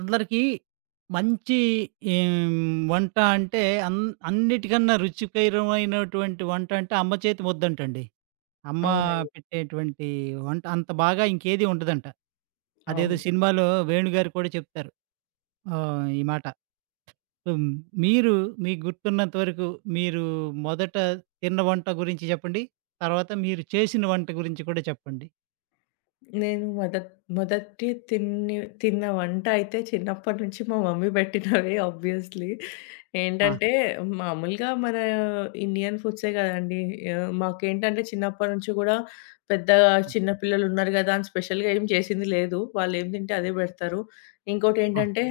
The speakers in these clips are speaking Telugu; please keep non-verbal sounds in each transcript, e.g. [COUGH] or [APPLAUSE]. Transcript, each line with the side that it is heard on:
right: అందరికి మంచి ఎ హ్మ్, వంట అంటే అన్ అన్నిటికన్నా రుచికరమైనటువంటి వంట అంటే, అమ్మ చేతి ముద్దంటండి. అమ్మ
left: అవునండి.
right: పెట్టేటువంటి వంట అంత బాగా ఇంకేది ఉండదంట. అదేదో
left: అవును.
right: సినిమాలో 'వేణు' గారు కూడా చెప్తారు. ఆహ్, ఈ మాట. హ్మ్, మీరు మీకు గుర్తున్నంత వరకు, మీరు మొదట తిన్న వంట గురించి చెప్పండి. తరువాత మీరు చేసిన వంట గురించి కూడా చెప్పండి.
left: నేను మొదట్ మొదటి తిని తిన్న వంటైయితే చిన్నప్పటి నుంచి మా మమ్మీ పెట్టినవే [CHUCKLES] ఆబ్వియస్లీ.
right: ఆ!
left: ఏంటంటే, మామూలుగా మన ఇండియన్ ఫుడ్సే కదండీ! ఆహ్, మాకేంటంటే చిన్నప్పటి నుంచి కూడా, పెద్ద
right: హ్మ్.
left: చిన్న పిల్లలున్నారు కదా అని స్పెషల్‌గా ఏమీ చేసింది లేదు. వాళ్లేం తింటే
right: హ.
left: అదే పెడతారు. ఇంకోటి
right: ఆ!
left: ఏంటంటే,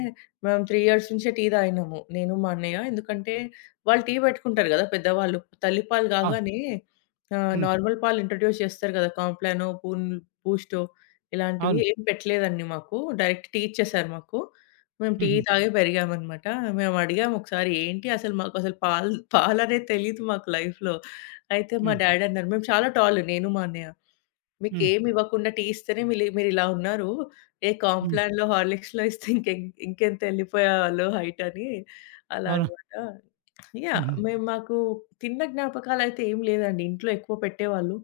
left: మేము 3 ఇయర్స్ నుంచే టీ తాగినాము. నేను, మా అన్నయ్య. ఎందుకంటే వాళ్లు టీ పెట్టుకుంటారు కదా పెద్దవాళ్లు. తల్లిపాలు
right: అవును.
left: కాగానే ఆహ్,
right: హ్మ్.
left: నార్మల్ పాలు ఇంట్రడ్యూస్ చేస్తారు కదా! కాంప్లానో, బూన్ బూస్టో ఇలాంటివి
right: అవును.
left: ఏమీ పెట్టలేదండి మాకు. డైరెక్ట్‌ టీ ఇచ్చేసారు మాకు. మేము టీ
right: హుహు.
left: తాగి పెరిగామన్నమాట. మేమడిగాము ఒకసారి, ఏంటి అసల మాకసలు పాల్ పాలనే తెలియదు మాకు లైఫ్‌లో, అయితే మా
right: హ్మ్.
left: డ్యాడీ అన్నారు మేము చాలా టాల్ నేను, మా అన్నయ్య.
right: హ్మ్.
left: "మీకేమీవ్వకుండా టీ ఇస్తేనే మిల్ మీరిలా ఉన్నారు. ఏ
right: హ్మ్.
left: కాంప్లాన్‌లో, హార్లిక్స్‌లో ఇస్తే [CHUCKLES] ఇంకెంత వెళ్లిపోయేవారో హైట్!" అని అలా
right: అవును.
left: అన్నమాట. యాహ్!
right: హుహు.
left: మేము మాకు తిన్న జ్ఞాపకాలైతే ఏమీ లేదండి. ఇంట్లో ఎక్కువ పెట్టేవాళ్లు.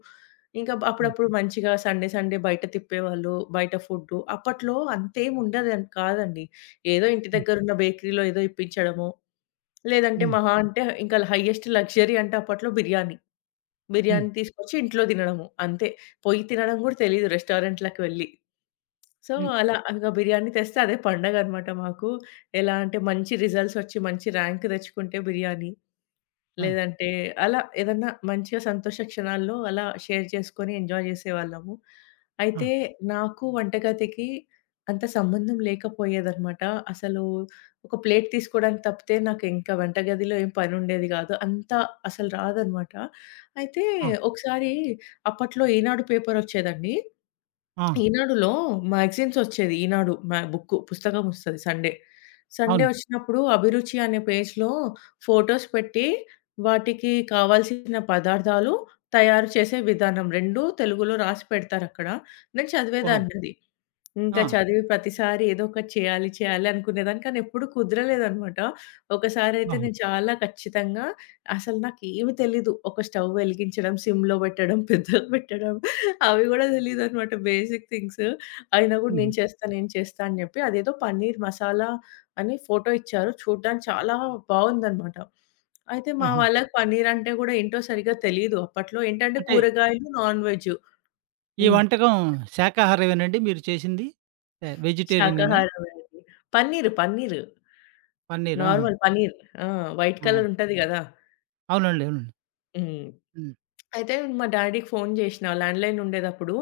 left: ఇంకా బ్
right: హ్మ్.
left: అప్పుడప్పుడు మంచిగా సండే, సండే బయట తిప్పేవాళ్లు. బయట ఫుడ్డు. అప్పట్లో అంతేముండదు అని కాదండి. ఏదో ఇంటి
right: హ్మ్.
left: దగ్గరున్న బేకరీలో ఏదో ఇప్పించడమో, లేదంటే
right: హ్మ్.
left: మహా అంటే ఇంకా హయ్యెస్ట్ లగ్జరీ అంటే అప్పట్లో బిర్యానీ.
right: హ్మ్.
left: బిర్యానీ తీసుకొచ్చి ఇంట్లో తినడము. అంతే. పోయి తినడం కూడా తెలీదు రెస్టారెంట్లకి వెళ్లి. సో,
right: హ్మ్.
left: అలా అలాగా బిర్యానీ తెస్తే అదే పండగన్నమాట మాకు. ఎలా అంటే, మంచి రిజల్ట్సొచ్చి మంచి ర్యాంక్ తెచ్చుకుంటే బిర్యానీ.
right: ఆ!
left: లేదంటే అలా ఏదన్నా మంచి సంతోష క్షణాల్లో అలా షేర్ చేసుకొని, ఎంజాయ్ చేసేవాళ్లము.
right: ఆ!
left: అయితే, నాకు వంటగదికి అంత సంబంధం లేకపోయేదన్నమాట. అసలు ఒక ప్లేట్ తీసుకోవడానికి తప్పితే, నాకు ఇంకా వంటగదిలో ఏం పని ఉండేది కాదు. అంత అసలు రాదన్నమాట. అయితే
right: ఆ!
left: ఒకసారి అప్పట్లో ఈనాడు పేపరొచ్చేది అండి.
right: ఆ!
left: ఈనాడులో మాగజైన్సొచ్చేది. ఈనాడు బుక్కు. పుస్తకమొస్తది సండే. సండే
right: అవును.
left: వచ్చినప్పుడు. అభిరుచి అనే పేజ్‌లో, ఫొటోస్ పెట్టి వాటికి కావాల్సిన పదార్థాలు, తయారు చేసే విధానం 2 తెలుగులో రాసి పెడతారక్కడ. నేను
right: ఓహో!
left: చదివేదాన్నది. ఇంకా
right: ఆ!
left: చదివి ప్రతిసారి ఏదో ఒకటి చేయాలి, చేయాలి అనుకునేదాన్ని. కానెప్పుడూ కుదరలేదనమాట. ఒకసారి అయితే,
right: అవును.
left: నేను చాలా ఖచ్చితంగా అసలు నాకేమీ తెలీదు, ఒక స్టవ్ వెలిగించడం, సిమ్‌లో పెట్టడం, [CHUCKLES] పెద్దగా పెట్టడం అవి కూడా తెలీదన్నమాట. Basic things. అయినా కూడా, నేను
right: హుహు.
left: చేస్తా, నేను చేస్తా అని చెప్పి అదేదో పనీర్ మసాలా అని ఫొటో ఇచ్చారు. చూడడానికి చాలా బాగుందనమాట. అయితే మా
right: ఆహా!
left: వాళ్లకి పనీరంటే కూడా ఏంటో సరిగ్గా తెలియదు. అప్పట్లో ఏంటంటే
right: అంటే
left: కూరగాయలు, నాన్ వెజ్జు.
right: ఈ
left: హ్మ్.
right: వంటకం శాఖాహారమేనండి? మీరు చేసింది ఆహ్, వెజిటేరియనేనా?
left: శాకాహారమే అండి. పన్నీరు, పన్నీరు.
right: పనీర్. ఆహా!
left: నార్మల్ పన్నీర్. ఆ! వైట్
right: ఆ!
left: కలరుంటది కదా!
right: అవునండి, అవునండి.
left: హ్మ్.
right: హ్మ్.
left: అయితే మా డ్యాడీకి ఫోను చేసినా ల్యాండ్ లైనుండేటప్పుడు.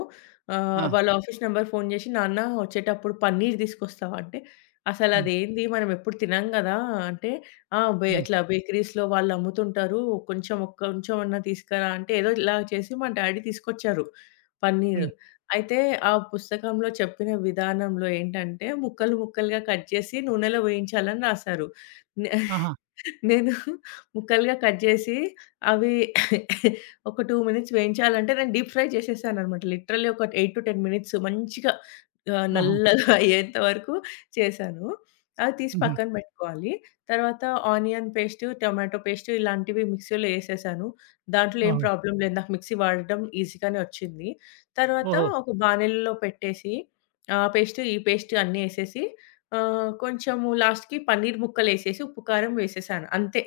left: ఆహ్,
right: ఆ!
left: వాళ్ల ఆఫీసు నంబర్‌కి ఫోను చేసి, నాన్న, వచ్చేటప్పుడు పనీర్ తీసుకొస్తావా, అంటే, "అసలు
right: హ్మ్.
left: అది ఏంది, మనం ఎప్పుడు తినము కదా!" అంటే, ఆ! బే
right: హ్మ్.
left: అట్లా బేకరీస్‌లో వాళ్లమ్ముతుంటారు. కొంచెం, ఒక కొంచెం అన్న తీసుకురా అంటే, ఏదో ఇలా చేసి మ డ్యాడీ తీసుకొచ్చారు పన్నీరు.
right: హ్మ్.
left: అయితే ఆ పుస్తకంలో చెప్పిన విధానంలో ఏంటంటే, ముక్కలు, ముక్కలుగా కట్ చేసి నూనెలో వేయించాలి అని రాశారు. నే
right: ఆహా!
left: [CHUCKLES] నేను ముక్కలుగా కట్ చేసి, అవి [COUGHS] 2 మినిట్స్ వేయించాలి అంటే, నేను డీప్ ఫ్రై చేసేసానన్నమాట. లిటరల్లీ ఒక 8-10 మినిట్స్ మంచిగా ఆహ్,
right: ఆహా!
left: నల్లగా అయ్యేంత వరకు చేశాను. అది తీసి
right: హుహు.
left: పక్కన పెట్టుకోవాలి. తర్వాత ఆనియన్ పేస్టు, టొమాటో పేస్టు ఇలాంటివి మిక్సీలో వేసేశాను. దాంట్లో ఏం
right: ఓహో!
left: ప్రాబ్లమ్ లేదు. నాకు మిక్సీ వాడడం ఈజీగానే వచ్చింది. తర్వాత
right: ఓహో!
left: ఒక బానలిలో పెట్టేసి, ఆ పేస్టు, ఈ పేస్టు అన్నేసేసి, ఆహ్, కొంచెం లాస్ట్‌కి పనీర్ ముక్కలేసేసి ఉప్పు, కారం వేసేశాను. అంతే.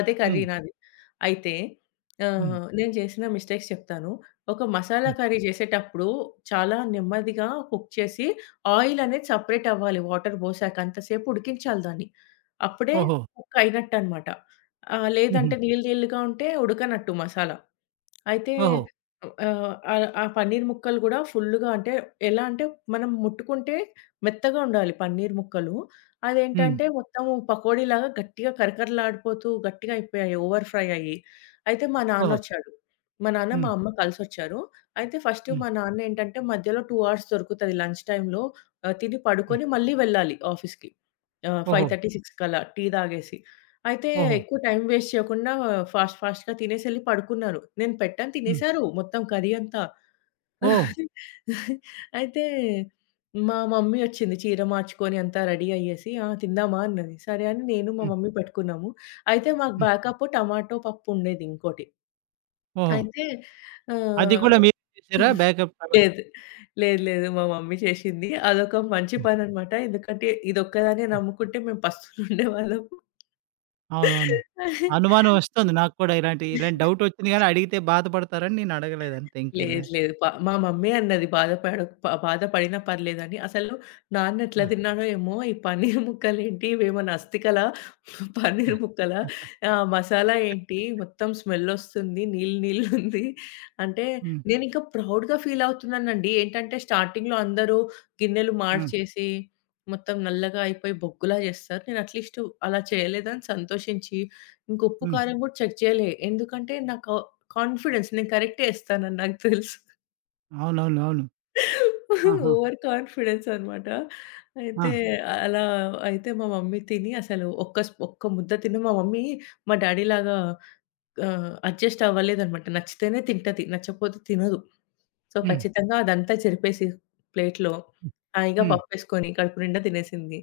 left: అదే కర్రీ
right: హ్మ్.
left: నాది. అయితే
right: హ్మ్.
left: ఆహ్, నేను చేసిన మిస్టేక్స్ చెప్తాను. ఒక మసాలా
right: హ్మ్.
left: కర్రీ చేసేటప్పుడు చాలా నెమ్మదిగా కుక్ చేసి ఆయిలనేది సెపరేటవ్వాలి. వాటర్ పోసాక అంత సేపు ఉడికించాలి దాన్ని. అప్పుడే
right: ఓహో!
left: కుక్ అయినట్టన్నమాట. ఆహ్,
right: హుహు.
left: లేదంటే నీళ్లు, నీళ్లుగా ఉంటే ఉడకనట్టు మసాలా. అయితే
right: ఓహో!
left: ఆహ్, ఆ ఆ పనీర్ ముక్కలు కూడా ఫుల్‌గా అంటే ఎలా అంటే, మనం ముట్టుకుంటే మెత్తగా ఉండాలి పనీర్ ముక్కలు.
right: హ్మ్.
left: అదేంటంటే మొత్తం పకోడీలాగా గట్టిగా కరకరలాడిపోతూ గట్టిగా అయిపోయాయి. ఓవర్ ఫ్రైయయ్యి. అయితే మా
right: ఓహో!
left: నాన్నొచ్చాడు. మా నాన్న, మా
right: హ్మ్.
left: అమ్మ కలిసొచ్చారు. అయితే ఫస్టు
right: హ్మ్.
left: మా నాన్నేంటంటే, మధ్యలో 2 అవర్స్ దొరుకుతుంది లంచ్ టైమ్‌లో. ఆహ్, తిని,
right: హ్మ్.
left: పడుకొని మళ్లీ వెళ్లాలి ఆఫీసుకి, ఫైవ్
right: ఓహో!
left: థర్టీ, సిక్స్‌కి అలా టీ తాగేసి. అయితే
right: ఓహో!
left: ఎక్కువ టైమ్ వేస్ట్ చేయకుండా, ఫాస్ట్ ఫాస్ట్‌గా తినేసెళ్లి పడుకున్నారు. నేను పెట్టాను.
right: హ్మ్.
left: తినేసారు మొత్తం కర్రీ అంతా.
right: ఓహ్!
left: [CHUCKLES] అయితే మా మమ్మీ వచ్చింది. చీర మార్చుకొని, అంతా రెడీ అయ్యేసి, "తిందామా?" అన్నది. సరే అని నేను, మా
right: హ్మ్.
left: మమ్మీ పట్టుకున్నాము. అయితే మాకు
right: హ్మ్.
left: బ్యాకప్పు టొమాటో పప్పుండేది. ఇంకోటి.
right: ఓహో!
left: అయితే
right: అది
left: ఆహ్
right: కూడా మీరు చేసారా?
left: [CHUCKLES]
right: బ్యాకప్‌లాగా?
left: లేదు, లేదు, లేదు. మా మమ్మీ చేసింది అదొక మంచి
right: హ్మ్.
left: పనన్నమాట. ఎందుకంటే, ఇది ఒక్కదాన్నే
right: హ్మ్.
left: నమ్ముకుంటే మేము పస్తులుండేవాళ్ళము.
right: అవును. అవును. అనుమానం
left: [CHUCKLES]
right: వస్తుంది. నాకు కూడా ఇలాంటి, ఇలాంటి డౌటొచ్చింది. కానీ
left: [GIGGLES]
right: అడిగితే బాధపడతారు అని నేను అడగలేదు. అంతే. ఇంకేం లే.
left: లేదు, లేదు. ప మా మమ్మీ అన్నది, "బాధ పడక్ ప బాధ పడినా పర్లేదు" అని. అసలు నాన్న ఎట్లా
right: ఆ!
left: తిన్నాడో ఏమో! "ఈ పనీర్ ముక్కలు ఏంటి, ఇవేమనా అస్తికలా,
right: ఆ!
left: పనీర్ ముక్కలా
right: [CHUCKLES]
left: ఆహ్, మసాలా ఏంటి,
right: [CHUCKLES]
left: మొత్తం స్మెల్లొస్తుంది. నీళ్లు, నీళ్లుంది" అంటే,
right: హ్మ్.
left: నేను ఇంకా ప్రౌడ్‌గా ఫీల్ అవుతున్నాను అండి. ఏంటంటే, స్టార్టింగ్‌లో అందరూ గిన్నెలు
right: హ్మ్.
left: మార్చేసి, మొత్తం నల్లగా అయిపోయి బొగ్గులా చేస్తారు. నేను అట్లీస్టు అలా చేయలేదు అని సంతోషించి ఇంకా ఉప్పు,
right: హ్మ్.
left: కారం కూడా చెక్ చేయలే. ఎందుకంటే నాకు కాన్ఫిడెన్స్. నేను కరెక్టే ఏస్తానని నాకు తెలుసు.
right: అవునవును.
left: [GIGGLES]
right: అవును. ఆహ!
left: ఓవర్ కాన్ఫిడెన్స్ అన్నమాట అయితే
right: ఆ!
left: అలా అయితే మా మమ్మీ తిని అసలు ఒక్క స్ ఒక్క ముద్ద తిని మా మమ్మీ మా డ్యాడీ లాగా ఆహ్, అడ్జస్ట్ అవ్వలేదన్నమాట. నచ్చితేనే తింటది. నచ్చకపోతే తినదు. సో
right: హ్మ్.
left: ఖచ్చితంగా అదంతా చెరిపేసి ప్లేట్‌లో
right: హ్మ్
left: హాయిగా
right: హ్మ్.
left: పప్పేసుకొని, కడుపు నిండా తినేసింది.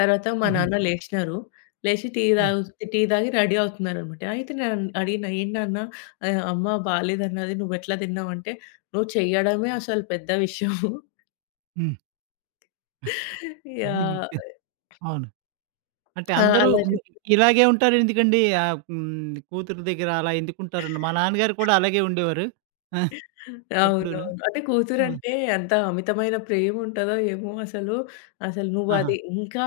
left: తరవాత మా
right: హుహు.
left: నాన్న లేచినారు. లేచి టీ
right: హ్మ్.
left: తగు టీ తాగి రడీ అవుతున్నారన్నమాట. అయితే నేనం అడిగిన "ఏంటి నాన్న ఆహ్, అమ్మ బాలేదన్నది. నువ్వేట్లా దిన్నావు" అంటే "నువ్వు చెయ్యడమే అసలు పెద్ద విషయం." [CHUCKLES]
right: హ్మ్.
left: యాహ్!
right: [UNINTELLIGIBLE] అవును. అంటే
left: ఆ!
right: అందరూ
left: అలా చె
right: అంటే ఇలాగే ఉంటారెందుకండి? ఆహ్, హ్మ్. కూతురు దెగ్గర అలా ఎందుకుంటారండి? మా నాన్నగారు కూడా అలాగే ఉండేవారు. [GIGGLES] ఎప్పుడను
left: అవునవును. అంటే
right: ఆ!
left: కూతురంటే ఎంత అమితమైన ప్రేముంటదో ఏమో అసలు, "అసలు నువ్వు అది
right: ఆహా!
left: ఇంకా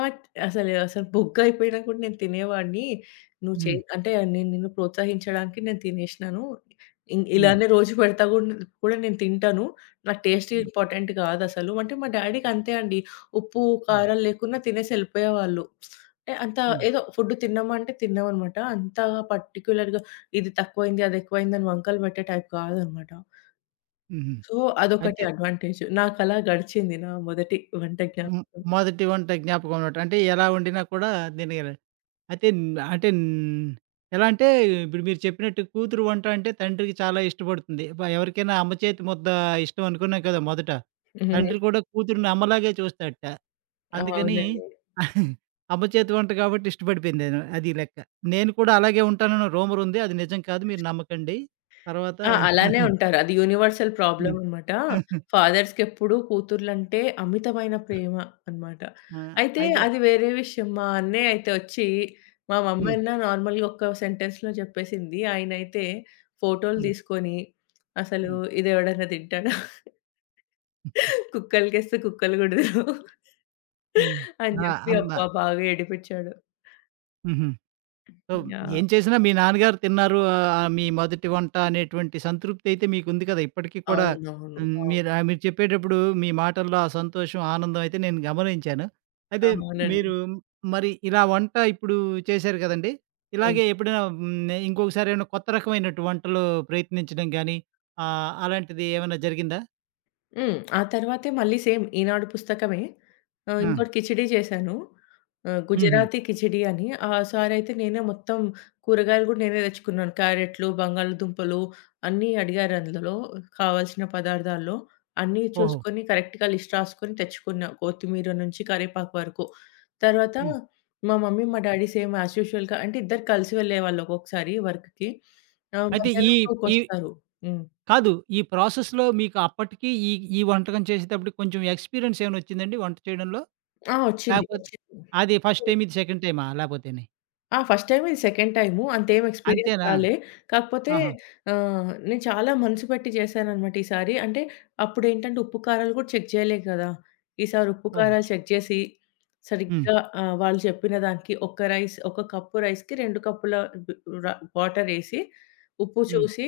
left: అసలు అసలు బొగ్గయిపోయినా కూడా నేను తినేవాణ్ణి. నువ్వు చె
right: హ్మ్.
left: అంటే నేను నిన్ను ప్రోత్సహించడానికి నేను తినేశినాను. ఇన్
right: హ్మ్.
left: ఇలానే రోజు పెడతా గూ గూడ నేను తింటాను నాకు టేస్ట్
right: హ్మ్.
left: ఇంపార్టెంట్ గాదసలు." అంటే మా డ్యాడీ‌కంతే అండి. ఉప్పు,
right: హ్మ్.
left: కారం లేకున్నా తినేసి ఎళ్ళిపోయేవాళ్ళు. [SMACKS LIPS] అంత
right: హ్మ్.
left: ఏదో ఫుడ్ తిన్నామా అంటే తిన్నాం అన్నమాట. అంత పర్టిక్యులర్‌గా ఇది తక్కువయింది, అదెక్కువయింది అని వంకలు పెట్టే టైప్ గాదన్నమాట.
right: హుహు.
left: సో అదొకటి
right: అయితే
left: అడ్వాంటేజ్. నాకలా గడిచింది, నా మొదటి వంట
right: హ్మ్.
left: జ్ఞాపకం.
right: మొదటి వంట జ్ఞాపకం అన్నమాట. అంటే ఎలా వండినా కూడా, తినగల అయితే న్ అంటే న్ ఎలా అంటే ఇప్పుడు మీరు చెప్పినట్టు కూతురు వంట అంటే తండ్రికి చాలా ఇష్టపడుతుంది. ప ఎవరికైనా అమ్మ చేతి ముద్ద ఇష్టం అనుకున్నాం కదా! మొదట. తండ్రి
left: హుహుహు.
right: కూడా కూతురుని అమ్మలాగే చూస్తాడట. అందుకని
left: అవునండి.
right: [GIGGLES] అమ్మ చేతి వంట కాబట్టి, ఇష్టపడిపోయింది నేను, అది లెక్క నేను కూడా అలాగే ఉంటానని రూమర్ ఉంది. అది నిజం కాదు. మీరు నమ్మకండి. తర్వాత
left: ఆ! అలానే
right: [CHUCKLES]
left: ఉంటారు. అది యూనివర్సల్
right: హ్మ్.
left: ప్రాబ్లమన్నమాట.
right: [CHUCKLES]
left: ఫాదర్స్‌కెప్పుడు కూతురలంటే, అమితమైన ప్రేమ అన్నమాట.
right: ఆ!
left: అయితే
right: అయితే
left: అది వేరే విషయం, మా అన్నయ్య అయితే ఒచ్చి మా మమ్మీ
right: హ్మ్.
left: అన్న నార్మల్‌గా ఒక సెంటెన్స్‌లో జెప్పేసింది. ఆయన అయితే ఫోటో‌లు
right: హ్మ్.
left: దీసుకొని, అసలు
right: హ్మ్.
left: "ఇది ఎవడన్నా తింటాడా?"
right: [GIGGLES]
left: [CHUCKLES] కుక్కలుకెస్తే కుక్కలు కూడ దినవు.
right: హ్మ్.
left: అని
right: ఆ!
left: చెప్పి
right: అమ్మ.
left: అబ్బా బాగా ఏడిపిచ్చాడు.
right: హుహు. So,
left: yeah!
right: ఏం చేసినా మీ నాన్నగారు తిన్నారు. మీ మొదటి వంట అనేటువంటి సంతృప్తి అయితే మీకు ఉంది కదా! ఇప్పటికీ కూడా
left: అవునవును.
right: హ్మ్,
left: అవును.
right: మీరా మీరు చెప్పేటప్పుడు మీ మాటల్లో ఆ సంతోషం, ఆనందం అయితే నేను గమనించాను. అదే,
left: అవునండి.
right: మీరు మరి ఇలా వంట ఇప్పుడు చేశారు కదండీ!
left: హ్మ్.
right: ఇలాగే ఎప్పుడైనా నే ఇంకొకసారి ఏమైనా కొత్త రకమైనటు వంటలు ప్రయత్నించడం గానీ, ఆహ్, అలాంటిది ఏమైనా జరిగిందా?
left: హ్మ్. ఆ తర్వాతే మళ్లీ సేమ్ ఈనాడు పుస్తకమే. ఆహ్,
right: హ్మ్.
left: ఇంకోటి కిచిడీ చేశాను. ఆహ్,
right: హుహు.
left: గుజరాతీ కిచిడీ అని. ఆసారి అయితే నేనే మొత్తం కూరగాయలు కూడా నేనే తెచ్చుకున్నాను. క్యారెట్లు, బంగాళాదుంపలు అన్నీ అడిగారు. అందులో కావాల్సిన పదార్థాల్లో అన్నీ
right: ఓహో!
left: చూసుకొని, కరెక్ట్‌గా లిస్ట్ రాసుకొని తెచ్చుకున్నా. కొత్తిమీర నుంచి కరివేపాకు వరకు. తర్వాత
right: హ్మ్.
left: మా మమ్మీ, మా డ్యాడీ సేమ్ యాజ్ యూజువల్‌గా అంటే ఇద్దరూ కలిసి వెళ్లేవాళ్లు. ఒక్కోసారి వర్క్‌కి ఆహ్,
right: అయితే ఈ
left: మధ్యాహ్నం 2కి
right: ఈ
left: వస్తారు. హ్మ్.
right: కాదు, ఈ ప్రాసెస్‌లో మీకు అప్పటికి ఈ ఈ వంటకం చేసేటప్పటికి కొంచెం ఎక్స్‌పీరియన్స్ ఏమైనా వచ్చిందా అండి వంట చేయడంలో?
left: ఆ! వచ్చింది,
right: లేకపోతే
left: వచ్చింది.
right: అది ఫస్ట్ టైమ్ ఇది సెకండ్ టైమా? లేకపోతేని?
left: ఆ! ఫస్ట్ టైమ్ ఇది సెకండ్ టైము అంత ఏమి ఎక్స్పీరియన్స్
right: అంతేనా?
left: రాలే. కాకపోతే
right: ఆహా!
left: ఆహ్, నేను చాలా మనసు పెట్టి చేశానన్నమాట ఈసారి. అంటే అప్పుడు ఏంటంటే ఉప్పు, కారాలు కూడా చెక్ చేయలేదు కదా! ఈసారి ఉప్పు,
right: ఓహ్!
left: కారాలు చెక్ చేసి
right: హ్మ్.
left: సరిగ్గా ఆహ్, వాళ్లు చెప్పిన దానికి ఒక రైస్, ఒక కప్ రైస్‌కి 2 కప్పుల డు రా వాటరేసి ఉప్పు
right: హ్మ్.
left: చూసి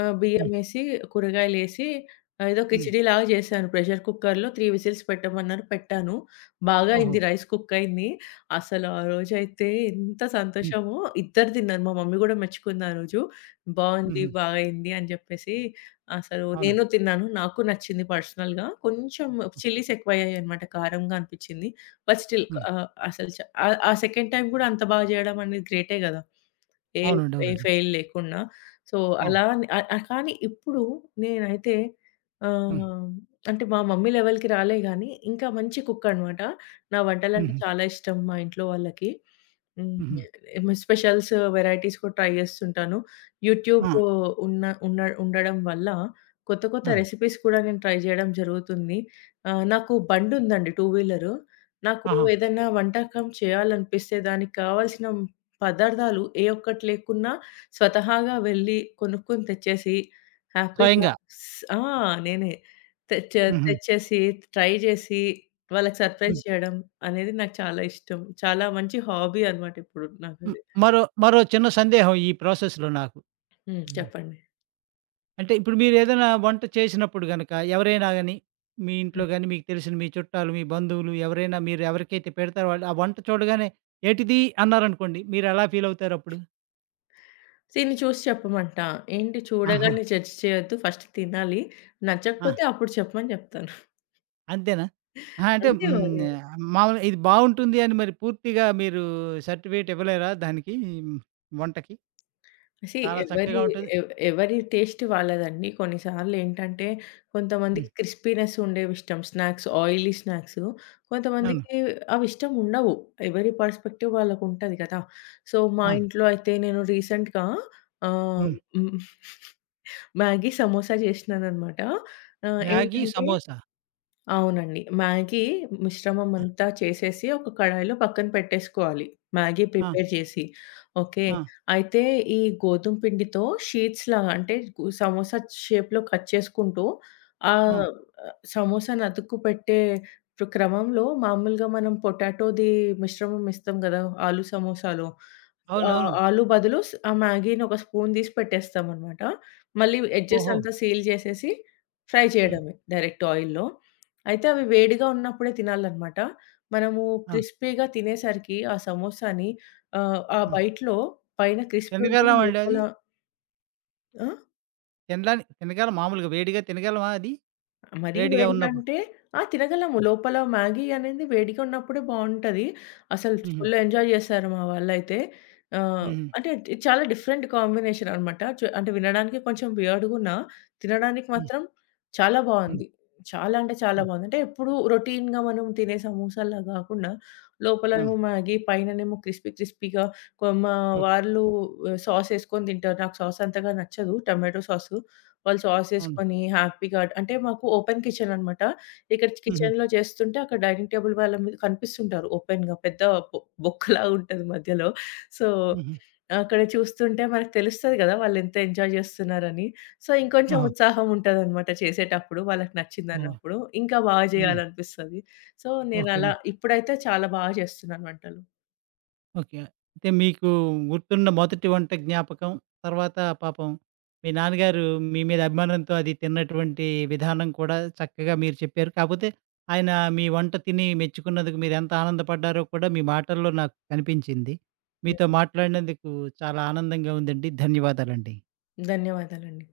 left: ఆహ్,
right: హ్మ్.
left: బియ్యమేసి కూరగాయలేసి ఏదో
right: హ్మ్.
left: కిచిడీ లాగా చేశాను. ప్రెషర్ కుక్కర్‌లో 3 విసిల్స్ పెట్టమన్నారు, పెట్టాను. బాగా
right: ఓహో!
left: అయింది. రైస్ కుక్ అయింది. అసలు ఆరోజు అయితే ఎంత
right: హ్మ్.
left: సంతోషమో! ఇద్దరూ తిన్నారు. మా మమ్మీ కూడా మెచ్చుకుంది ఆరోజు. బాగుంది,
right: హుహు.
left: బా అయింది అని చెప్పేసి. అసలు
right: అవునండి.
left: నేను తిన్నాను. నాకు నచ్చింది. పర్సనల్‌గా కొంచెం చిల్లీస్ ఎక్కువ అయ్యాయన్నమాట. కారంగా అనిపించింది. బట్ స్టిల్
right: హ్మ్.
left: ఆహ్, అసలు చా ఆ ఆ సెకండ్ టైమ్ కూడా అంత బాగా చేయడం అనేది గ్రేటే కదా! ఏ
right: అవునండి,
left: ఏ
right: అవునండి.
left: ఫెయిల్ లేకుండా. సో,
right: ఆ!
left: అలాని ఆ ఆ కానీ ఇప్పుడు నేనైతే
right: హ్మ్.
left: ఆహ్, అంటే మా మమ్మీ లెవెల్‌కి రాలే గానీ ఇంకా మంచి కుక్ అన్నమాట. నా వంటలంటే
right: హుహు.
left: చాలా ఇష్టం మా ఇంట్లో వాళ్లకి. హ్మ్
right: హుహు.
left: ఎమ్ స్పెషల్స్, వెరైటీస్ కూడా ట్రై చేస్తుంటాను. యూట్యూబ్
right: ఆ!
left: ఉన్న ఉన్న ఉండడం వల్ల కొత్త కొత్త
right: ఆ!
left: రెసిపీస్ కూడా నేను ట్రై చేయడం జరుగుతుంది. ఆహ్, నాకు బండి ఉందండి, టూ వీలర్. నాకు
right: ఆహా!
left: ఏదైనా వంటకం చేయాలనిపిస్తే దానికి కావాల్సిన పదార్థాలు ఏ ఒక్కటి లేకున్నా స్వతహాగా వెళ్లి కొనుక్కొని తెచ్చేసి హ్యాపీగా
right: స్వయంగా
left: స్ ఆ! నేనే తేచా
right: హుహు.
left: తెచ్చేసి ట్రై చేసి వాళ్లకి సర్‌ప్రైజ్
right: హ్మ్.
left: చేయడం అనేది నాకు చాలా ఇష్టం. చాలా మంచి హాబీ అన్నమాట ఇప్పుడు
right: హ్మ్,
left: నాకది.
right: మరో మరో చిన్న సందేహం ఈ ప్రాసెస్‌లో నాకు.
left: హ్మ్,
right: హ్మ్.
left: చెప్పండి.
right: అంటే ఇప్పుడు మీరేదైనా వంట చేసినప్పుడు గనుక ఎవరైనా గానీ, మీ ఇంట్లో
left: హ్మ్.
right: గానీ, మీకు తెలిసిన మీ చుట్టాలు, మీ బంధువులు ఎవరైనా మీరెవరికైతే పెడతారో, వాళ్లు ఆ వంట చూడగానే ఏంటిది అన్నారనుకోండి, మీరెలా ఫీల్ అవుతారప్పుడు?
left: తిని చూసి చెప్పమంట. "ఏంటి?
right: ఆహా!
left: చూడగానే జడ్జ్ చేయొద్దు. ఫస్ట్ తినాలి.
right: ఆ!
left: నచ్చకపోతే అప్పుడు చెప్పు" అని చెప్తాను.
right: అంతేనా? అహ! అంటే
left: అంతే
right: హ్మ్,
left: మరి!
right: ఆహ్, మామూలుగా ఇది బాగుంటుంది అని మరి పూర్తిగా మీరు సర్టిఫికేట్ ఇవ్వలేరా దానికి, హ్మ్. వంటకి?
left: సీ
right: చాలా
left: ఎవరి
right: చక్కగా ఉంటది
left: ఎ ఎవరి టేస్ట్ వాళ్లదండి. కొన్ని సార్లు ఏంటంటే,
right: హ్మ్.
left: కొంతమందికి క్రిస్పీనెస్ ఉండేవిష్టం. స్నాక్స్, ఆయిలీ స్నాక్సు,
right: అవును.
left: కొంతమందికి అవి ఇష్టం ఉండవు. ఎవరి పెర్స్పెక్టివ్ వాళ్లకుంటది కదా! సో, మా
right: ఆ!
left: ఇంట్లో అయితే నేను రీసెంట్‌గా ఆహ్,
right: హ్మ్.
left: [CHUCKLES] మ్యాగీ సమోసా చేసినానన్నమాట. ఆహ్,
right: మ్యాగీ
left: ఏంటంటే
right: సమోసా?
left: అవునండి, మ్యాగీ మిశ్రమం
right: ఆ!
left: అంతా చేసేసి ఒక కడాయిలో పక్కన పెట్టేసుకోవాలి. మ్యాగీ
right: ఆ!
left: ప్రిపేర్ చేసి, ఓకే.
right: ఆ!
left: అయితే ఈ గోధుమ పిండితో షీట్స్ లాగా, అంటే సమోసా షేప్‌లో కట్ చేసుకుంటూ
right: హ్మ్.
left: ఆహ్, సమోసాను అతుక్కుపెట్టే క్రమంలో మామూలుగా మనం పొటాటోది మిశ్రమం ఎస్తాం కదా, ఆలు సమోసాలో. ఆ
right: అవునవును.
left: ఆలు బదులు స్ ఆ మ్యాగీని ఒక స్పూన్ తీసి పెట్టేస్తాం అన్నమాట. మళ్లీ ఎడ్జెస్
right: ఓహో!
left: అంతా సీల్ చేసేసి, ఫ్రై
right: హ్మ్.
left: చేయడమే డైరెక్ట్ ఆయిల్‌లో. అయితే అవి వేడిగా ఉన్నప్పుడే తినాలి అన్నమాట. మనము
right: ఆ!
left: క్రిస్పీగా తినేసరికి ఆ సమోసాని ఆహ్, ఆ
right: హ్మ్.
left: బైట్‌లో పైన క్రిస్పీ ఉంటుంది,
right: ఎందుకలమండి
left: లోపల
right: అది?
left: ఆ!
right: తినలని, తినగలం మామూలుగా వేడిగా తినగలమా అది?
left: మరీ
right: వేడిగా
left: వేడిగా
right: ఉన్నప్పుడు?
left: అంటే ఆ! తినగలము.
right: హ్మ్.
left: లోపల మ్యాగీ అనేది వేడిగా ఉన్నప్పుడే బాగుంటది. అసలు
right: హుహు.
left: ఫుల్ ఎంజాయ్ చేస్తారు మా వాళ్లయితే. ఆహ్,
right: ఊహు.
left: అంటే చాలా డిఫరెంట్ కాంబినేషన్ అన్నమాట. చు అంటే వినడానికి కొంచెం వియర్డ్‌గున్న తినడానికి
right: హ్మ్.
left: మాత్రం చాలా
right: హ్మ్.
left: బాగుంది. చాలా అంటే చాలా
right: హ్మ్.
left: బాగుంది. అంటే ఎప్పుడూ రొటీన్‌గా మనం తినే సమోసాల్లా గాకుండా, లోపలేమో
right: హ్మ్.
left: మ్యాగీ పైన నేమో క్రిస్పీ క్రిస్పీగా న్ కొ మా వాళ్లు
right: ఓకేకే.
left: వా సాస్ యెసుకొని తింటారు. నాకు సాస్ అంతగా నచ్చదు. టొమాటో సాస్ వాళ్లు సాస్
right: అవును.
left: యెసుకొని హ్యాపీగా అంటే మాకు ఓపెన్ కిచెన్ అన్నమాట. ఇక్కడ
right: హుహు.
left: కిచెన్‌లో చేస్తుంటే, అక్కడ డైనింగ్ టేబుల్ వాళ్ల మీద కనిపిస్తుంటారు. ఓపెన్‌గా పెద్ద బో బొక్కలాగా ఉంటది మధ్యలో. సో,
right: హుహు.
left: అక్కడ చూస్తుంటే మనకు తెలుస్తది కదా వాళ్లు ఎంత ఎంజాయ్ చేస్తున్నారని. సో, ఇంకొంచెం
right: ఆహా!
left: ఉత్సాహం ఉంటదన్నమాట చేసేటప్పుడు. వాళ్లకి నచ్చింది
right: ఓహ్!
left: అన్నప్పుడు ఇంకా బాగా
right: హ్మ్.
left: చేయాలనిపిస్తది. సో నేనలా
right: ఓకేం.
left: ఇప్పుడైతే చాలా బా చేస్తున్నాను వంటలు.
right: ఓకే. అంటే మీకు గుర్తున్న మొదటి వంట జ్ఞాపకం తర్వాత, పాపం మీ నాన్నగారు మీ మీద అభిమానంతో అది తిన్నటువంటి విధానం కూడా చక్కగా మీరు చెప్పారు. కాకపోతే ఆయన మీ వంట తిని మెచ్చుకున్నందుకు మీరెంత ఆనందపడ్డారో కూడా మీ మాటల్లో నాకు కనిపించింది. మీతో
left: హ్మ్.
right: మాట్లాడినందుకు చాలా ఆనందంగా ఉందండి. ధన్యవాదాలండి
left: ధన్యవాదాలండి.